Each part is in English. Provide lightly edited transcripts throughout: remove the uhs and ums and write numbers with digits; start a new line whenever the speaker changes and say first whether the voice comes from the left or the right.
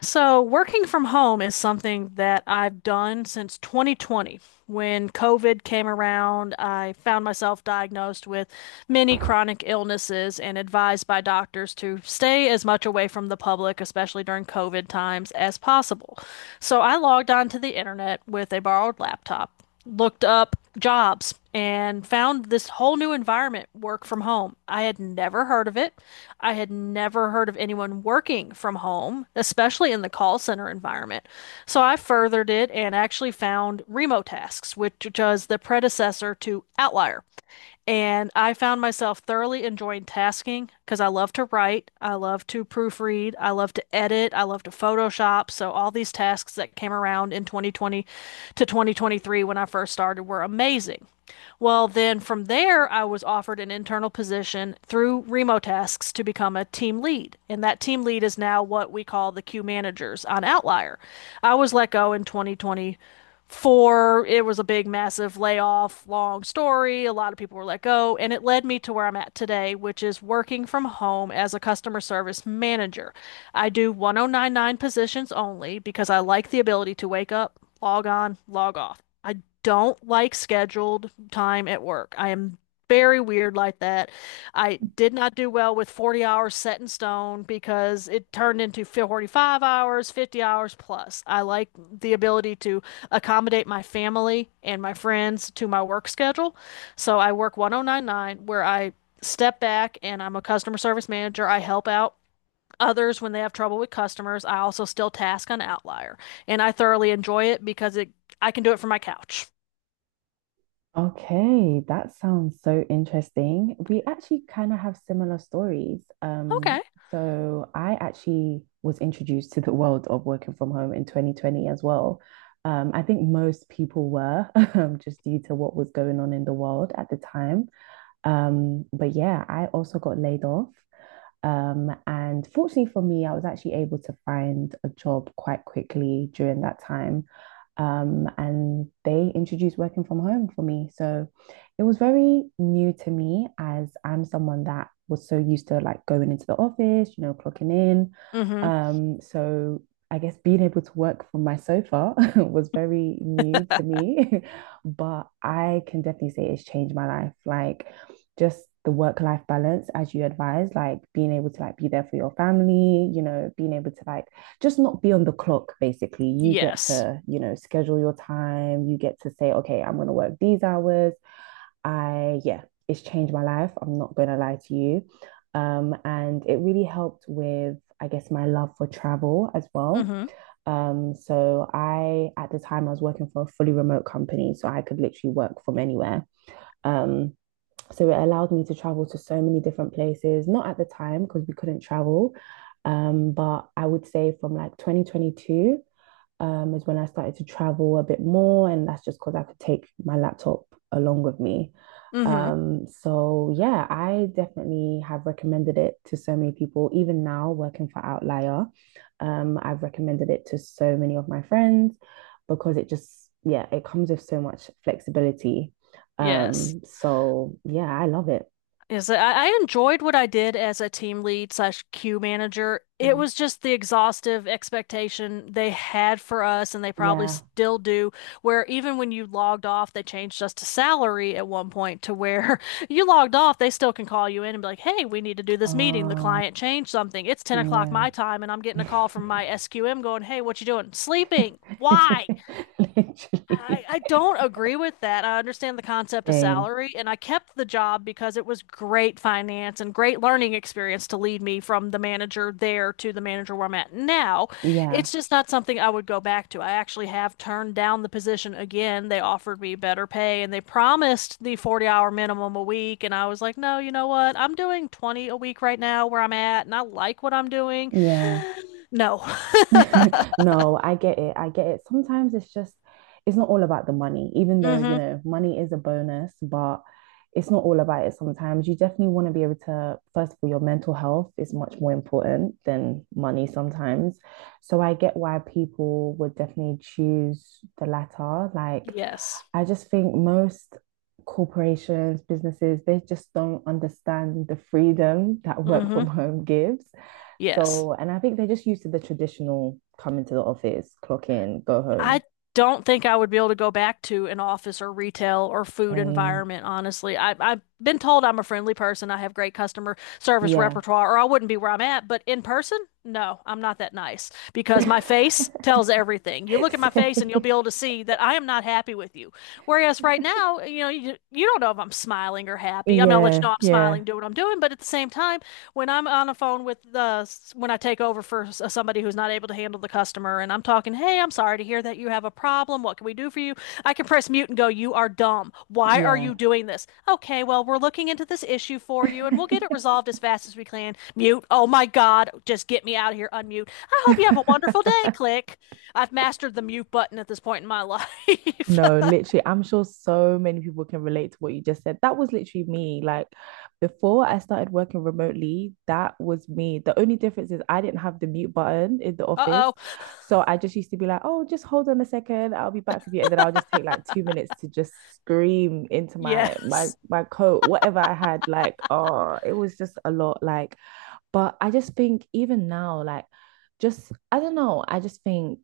left: So, working from home is something that I've done since 2020. When COVID came around, I found myself diagnosed with many chronic illnesses and advised by doctors to stay as much away from the public, especially during COVID times, as possible. So, I logged onto the internet with a borrowed laptop, looked up jobs, and found this whole new environment, work from home. I had never heard of it. I had never heard of anyone working from home, especially in the call center environment. So I furthered it and actually found Remotasks, which was the predecessor to Outlier. And I found myself thoroughly enjoying tasking because I love to write, I love to proofread, I love to edit, I love to Photoshop. So all these tasks that came around in 2020 to 2023 when I first started were amazing. Well, then from there, I was offered an internal position through Remo Tasks to become a team lead. And that team lead is now what we call the queue managers on Outlier. I was let go in 2020. For it was a big, massive layoff, long story. A lot of people were let go, and it led me to where I'm at today, which is working from home as a customer service manager. I do 1099 positions only because I like the ability to wake up, log on, log off. I don't like scheduled time at work. I am very weird like that. I did not do well with 40 hours set in stone because it turned into 45 hours, 50 hours plus. I like the ability to accommodate my family and my friends to my work schedule. So I work 1099 where I step back and I'm a customer service manager. I help out others when they have trouble with customers. I also still task on Outlier and I thoroughly enjoy it because it I can do it from my couch.
right: Okay, that sounds so interesting. We actually kind of have similar stories. Um,
left: Okay.
right: so I actually was introduced to the world of working from home in 2020 as well. I think most people were, just due to what was going on in the world at the time. But yeah, I also got laid off. And fortunately for me, I was actually able to find a job quite quickly during that time. And they introduced working from home for me. So it was very new to me as I'm someone that was so used to like going into the office, you know, clocking in.
left: Mm-hmm.
right: So I guess being able to work from my sofa was very new to me, but I can definitely say it's changed my life. Like just the work life balance as you advise, like being able to like be there for your family, you know, being able to like just not be on the clock basically. You get
left: Yes.
right: to, you know, schedule your time. You get to say, okay, I'm going to work these hours. I yeah it's changed my life. I'm not going to lie to you. And it really helped with I guess my love for travel as well.
left: Mm-hmm.
right: So I, at the time, I was working for a fully remote company, so I could literally work from anywhere. Um, so it allowed me to travel to so many different places, not at the time because we couldn't travel. But I would say from like 2022, is when I started to travel a bit more. And that's just because I could take my laptop along with me.
left: Mm-hmm.
right: So yeah, I definitely have recommended it to so many people. Even now, working for Outlier, I've recommended it to so many of my friends because it just, yeah, it comes with so much flexibility.
left: Yes.
right: So yeah, I love it.
left: Is that I enjoyed what I did as a team lead slash queue manager. It
right: Mm.
left: was just the exhaustive expectation they had for us, and they probably
right: Yeah.
left: still do, where even when you logged off, they changed us to salary at one point to where you logged off, they still can call you in and be like, hey, we need to do this meeting. The
right: Oh,
left: client changed something. It's 10 o'clock
right: yeah.
left: my time, and I'm getting a call from my SQM going, hey, what you doing? Sleeping. Why? I,
right: Literally.
left: I don't agree with that. I understand the concept of
right: Same.
left: salary, and I kept the job because it was great finance and great learning experience to lead me from the manager there to the manager where I'm at now.
right: Yeah.
left: It's just not something I would go back to. I actually have turned down the position again. They offered me better pay and they promised the 40-hour minimum a week. And I was like, no, you know what? I'm doing 20 a week right now where I'm at, and I like what I'm doing.
right: Yeah.
left: No.
right: No, I get it. I get it. Sometimes it's just, it's not all about the money, even though, you
left: Mm-hmm.
right: know, money is a bonus, but it's not all about it sometimes. You definitely want to be able to, first of all, your mental health is much more important than money sometimes. So I get why people would definitely choose the latter. Like,
left: Yes.
right: I just think most corporations, businesses, they just don't understand the freedom that work
left: Mm-hmm.
right: from home gives.
left: Yes.
right: So, and I think they're just used to the traditional come into the office, clock in, go home.
left: I don't think I would be able to go back to an office or retail or food
right: Um,
left: environment, honestly. I've been told I'm a friendly person. I have great customer service
right: yeah.
left: repertoire, or I wouldn't be where I'm at. But in person, no, I'm not that nice because my face tells everything. You look at my face and you'll be
right: Same.
left: able to see that I am not happy with you. Whereas right now, you know, you don't know if I'm smiling or happy. I mean, I'll let you
right: Yeah,
left: know I'm
right: yeah,
left: smiling, do what I'm doing, but at the same time, when I'm on a phone with the when I take over for somebody who's not able to handle the customer and I'm talking, "Hey, I'm sorry to hear that you have a problem. What can we do for you?" I can press mute and go, "You are dumb. Why are
right: yeah.
left: you doing this?" "Okay, well, we're looking into this issue for you and we'll get it resolved as fast as we can." Mute. "Oh my God, just get me out of here. Unmute. I hope you have a wonderful day." Click. I've mastered the mute button at this point in my life.
right: No, literally, I'm sure so many people can relate to what you just said. That was literally me. Like before I started working remotely, that was me. The only difference is I didn't have the mute button in the office.
left: Uh-oh.
right: So I just used to be like, oh, just hold on a second, I'll be back with you. And then I'll just take like 2 minutes to just scream into my my
left: Yes.
right: my coat, whatever I had. Like, oh, it was just a lot. Like, but I just think even now, like just I don't know, I just think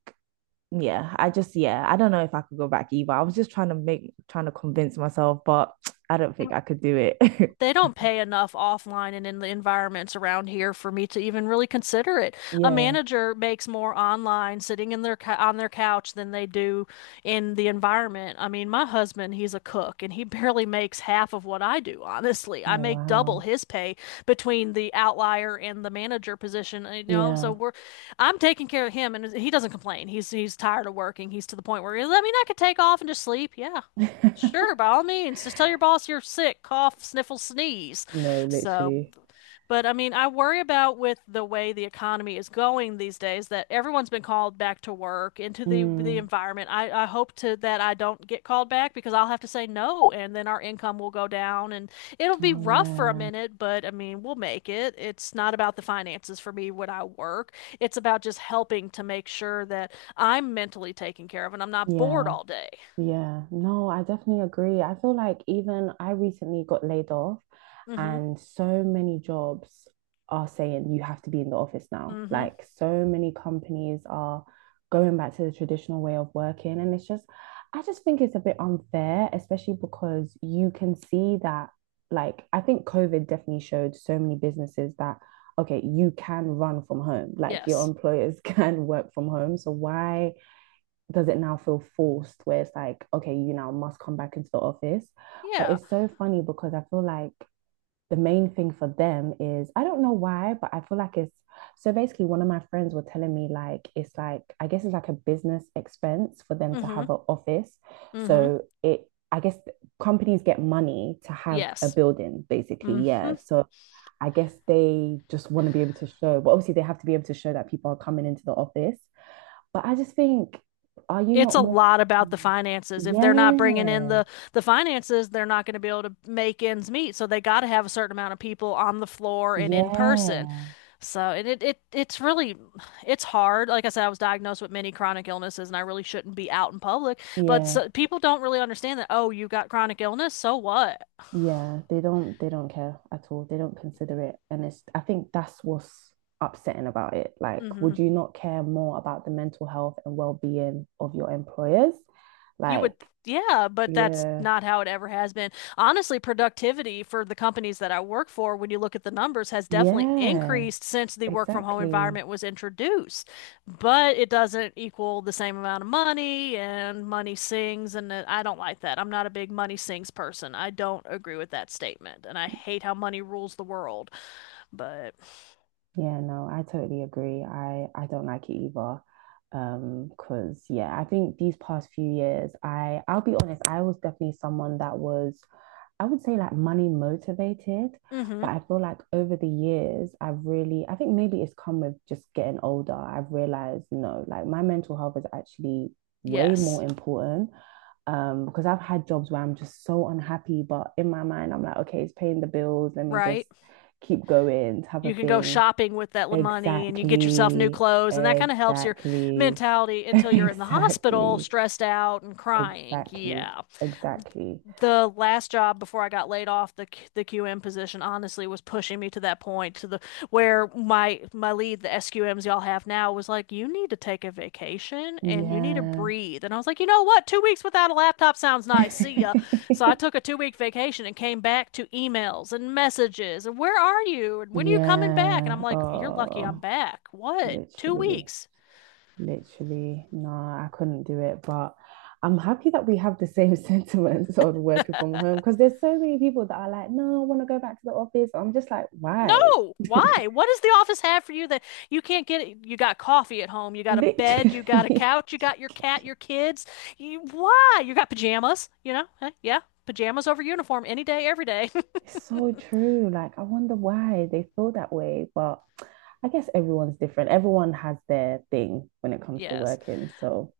right: yeah, I just yeah, I don't know if I could go back either. I was just trying to make trying to convince myself, but I don't think I could do it.
left: They don't pay enough offline and in the environments around here for me to even really consider it. A
right: Yeah.
left: manager makes more online sitting in their on their couch than they do in the environment. I mean, my husband, he's a cook and he barely makes half of what I do, honestly. I
right: Oh,
left: make double
right: wow.
left: his pay between the outlier and the manager position, you know,
right: Yeah.
left: so we're I'm taking care of him and he doesn't complain. He's tired of working. He's to the point where he's, I mean, I could take off and just sleep. Yeah. Sure, by all means, just tell your boss you're sick, cough, sniffle, sneeze.
right: No,
left: So,
right: literally.
left: but I mean, I worry about with the way the economy is going these days that everyone's been called back to work into the
right: Mm.
left: environment. I hope to that I don't get called back because I'll have to say no, and then our income will go down, and it'll be
right: Oh,
left: rough for a
right: yeah.
left: minute, but I mean, we'll make it. It's not about the finances for me when I work. It's about just helping to make sure that I'm mentally taken care of and I'm not bored
right: Yeah.
left: all day.
right: Yeah, no, I definitely agree. I feel like even I recently got laid off,
left: Mm-hmm.
right: and so many jobs are saying you have to be in the office now.
left: Mm-hmm.
right: Like, so many companies are going back to the traditional way of working. And it's just, I just think it's a bit unfair, especially because you can see that, like, I think COVID definitely showed so many businesses that, okay, you can run from home, like, your
left: Yes.
right: employers can work from home. So, why does it now feel forced where it's like, okay, you now must come back into the office? But
left: Yeah.
right: it's so funny because I feel like the main thing for them is I don't know why, but I feel like it's so basically one of my friends were telling me like it's like I guess it's like a business expense for them to
left: Mm-hmm.
right: have an office.
left: Mm-hmm.
right: So it I guess companies get money to have a
left: Yes.
right: building basically, yeah.
left: Mm-hmm.
right: So I guess they just want to be able to show, but obviously they have to be able to show that people are coming into the office. But I just think, are you
left: It's
right: not
left: a
right: more?
left: lot about the
right: Mm.
left: finances. If they're not bringing in
right: Yeah,
left: the finances, they're not going to be able to make ends meet. So they got to have a certain amount of people on the floor and in
right: yeah,
left: person. So and it it's really it's hard. Like I said, I was diagnosed with many chronic illnesses, and I really shouldn't be out in public. But
right: yeah,
left: so, people don't really understand that. Oh, you got chronic illness, so what?
right: yeah. They don't care at all. They don't consider it, and it's. I think that's what's upsetting about it. Like,
left: Mm-hmm.
right: would you not care more about the mental health and well-being of your employers?
left: You
right: Like,
left: would, yeah, but that's
right: yeah,
left: not how it ever has been. Honestly, productivity for the companies that I work for, when you look at the numbers, has definitely
right: yeah,
left: increased since the work from home
right: exactly.
left: environment was introduced. But it doesn't equal the same amount of money, and money sings, and I don't like that. I'm not a big money sings person. I don't agree with that statement, and I hate how money rules the world. But,
right: Yeah, no, I totally agree. I don't like it either. Because yeah, I think these past few years, I'll be honest, I was definitely someone that was, I would say like money motivated,
left: mm-hmm,
right: but I feel like over the years, I've really, I think maybe it's come with just getting older. I've realized no, like my mental health is actually way more
left: yes,
right: important. Because I've had jobs where I'm just so unhappy, but in my mind, I'm like, okay, it's paying the bills. Let me just
left: right.
right: keep going, type
left: You
right: of
left: can go
right: thing.
left: shopping with that money and you get yourself new
right: Exactly,
left: clothes and that kind of helps your
right: exactly,
left: mentality until you're in the hospital
right: exactly,
left: stressed out and crying.
right: exactly,
left: Yeah.
right: exactly.
left: The last job before I got laid off, the QM position honestly was pushing me to that point to the where my lead, the SQMs y'all have now, was like, you need to take a vacation and you need to
right: Yeah.
left: breathe. And I was like, you know what? 2 weeks without a laptop sounds nice. See ya. So I took a 2 week vacation and came back to emails and messages and where are you? And when are you coming back? And
right: Yeah.
left: I'm like, you're lucky I'm
right: Oh,
left: back. What? Two
right: literally,
left: weeks?
right: literally. No, I couldn't do it. But I'm happy that we have the same sentiments on working from home because there's so many people that are like, no, I want to go back to the office. I'm just like, why?
left: No. Why? What does the office have for you that you can't get it? You got coffee at home, you got a bed, you got a
right: Literally.
left: couch, you got your cat, your kids. You, why? You got pajamas, you know? Huh? Yeah. Pajamas over uniform any day, every day.
right: It's so true. Like, I wonder why they feel that way. But I guess everyone's different. Everyone has their thing when it comes to
left: Yes.
right: working. So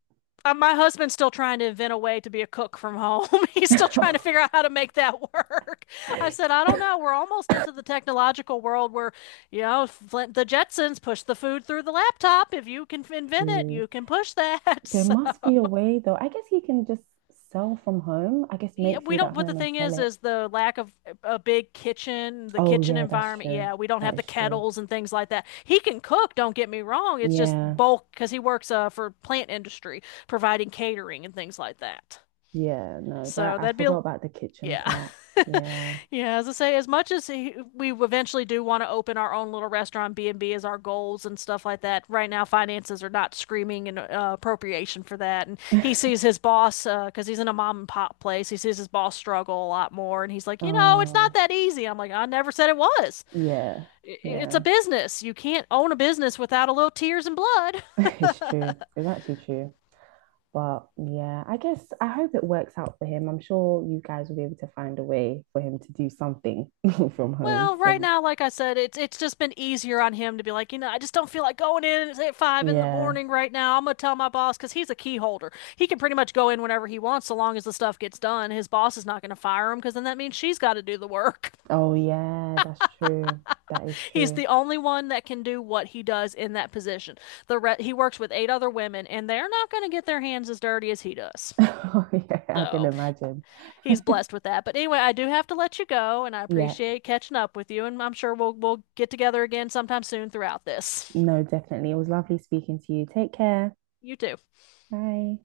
left: My husband's still trying to invent a way to be a cook from home. He's still
right: true,
left: trying to figure out how to make that work. I said, I don't know. We're almost into the technological world where, you know, Flint, the Jetsons push the food through the laptop. If you can invent it, you can push that.
right: there
left: So,
right: must be a way, though. I guess you can just sell from home. I guess
left: yeah,
right: make
left: we
right: food at
left: don't. But the
right: home and
left: thing
right: sell it.
left: is the lack of a big kitchen, the
right: Oh,
left: kitchen
right: yeah, that's
left: environment.
right: true.
left: Yeah, we don't
right: That
left: have the
right: is true.
left: kettles and things like that. He can cook. Don't get me wrong. It's just
right: Yeah.
left: bulk because he works for plant industry, providing catering and things like that.
right: Yeah. No,
left: So
right: that I
left: that'd be
right: forgot
left: a,
right: about the kitchen
left: yeah.
right: part. Yeah.
left: Yeah, as I say, as much as he, we eventually do want to open our own little restaurant, B&B is our goals and stuff like that. Right now, finances are not screaming in appropriation for that. And he sees his boss, because he's in a mom and pop place, he sees his boss struggle a lot more. And he's like, you know, it's not
right: Oh,
left: that easy. I'm like, I never said it was.
right: yeah.
left: It's a
right: Yeah.
left: business. You can't own a business without a little tears and blood.
right: It's true. It's actually true. But yeah, I guess I hope it works out for him. I'm sure you guys will be able to find a way for him to do something from home.
left: Well, right
right: So
left: now, like I said, it's just been easier on him to be like, you know, I just don't feel like going in at five in the
right: yeah.
left: morning right now. I'm gonna tell my boss because he's a key holder. He can pretty much go in whenever he wants, so long as the stuff gets done. His boss is not gonna fire him because then that means she's got to do the work.
right: Oh yeah, that's true. That is
left: He's
right: true.
left: the only one that can do what he does in that position. The re he works with eight other women, and they're not gonna get their hands as dirty as he does.
right: Oh yeah, I can
left: So
right: imagine.
left: he's blessed with that. But anyway, I do have to let you go, and I
right: Yeah,
left: appreciate catching up with you, and I'm sure we'll get together again sometime soon throughout this.
right: no, definitely. It was lovely speaking to you. Take care.
left: You too.
right: Bye.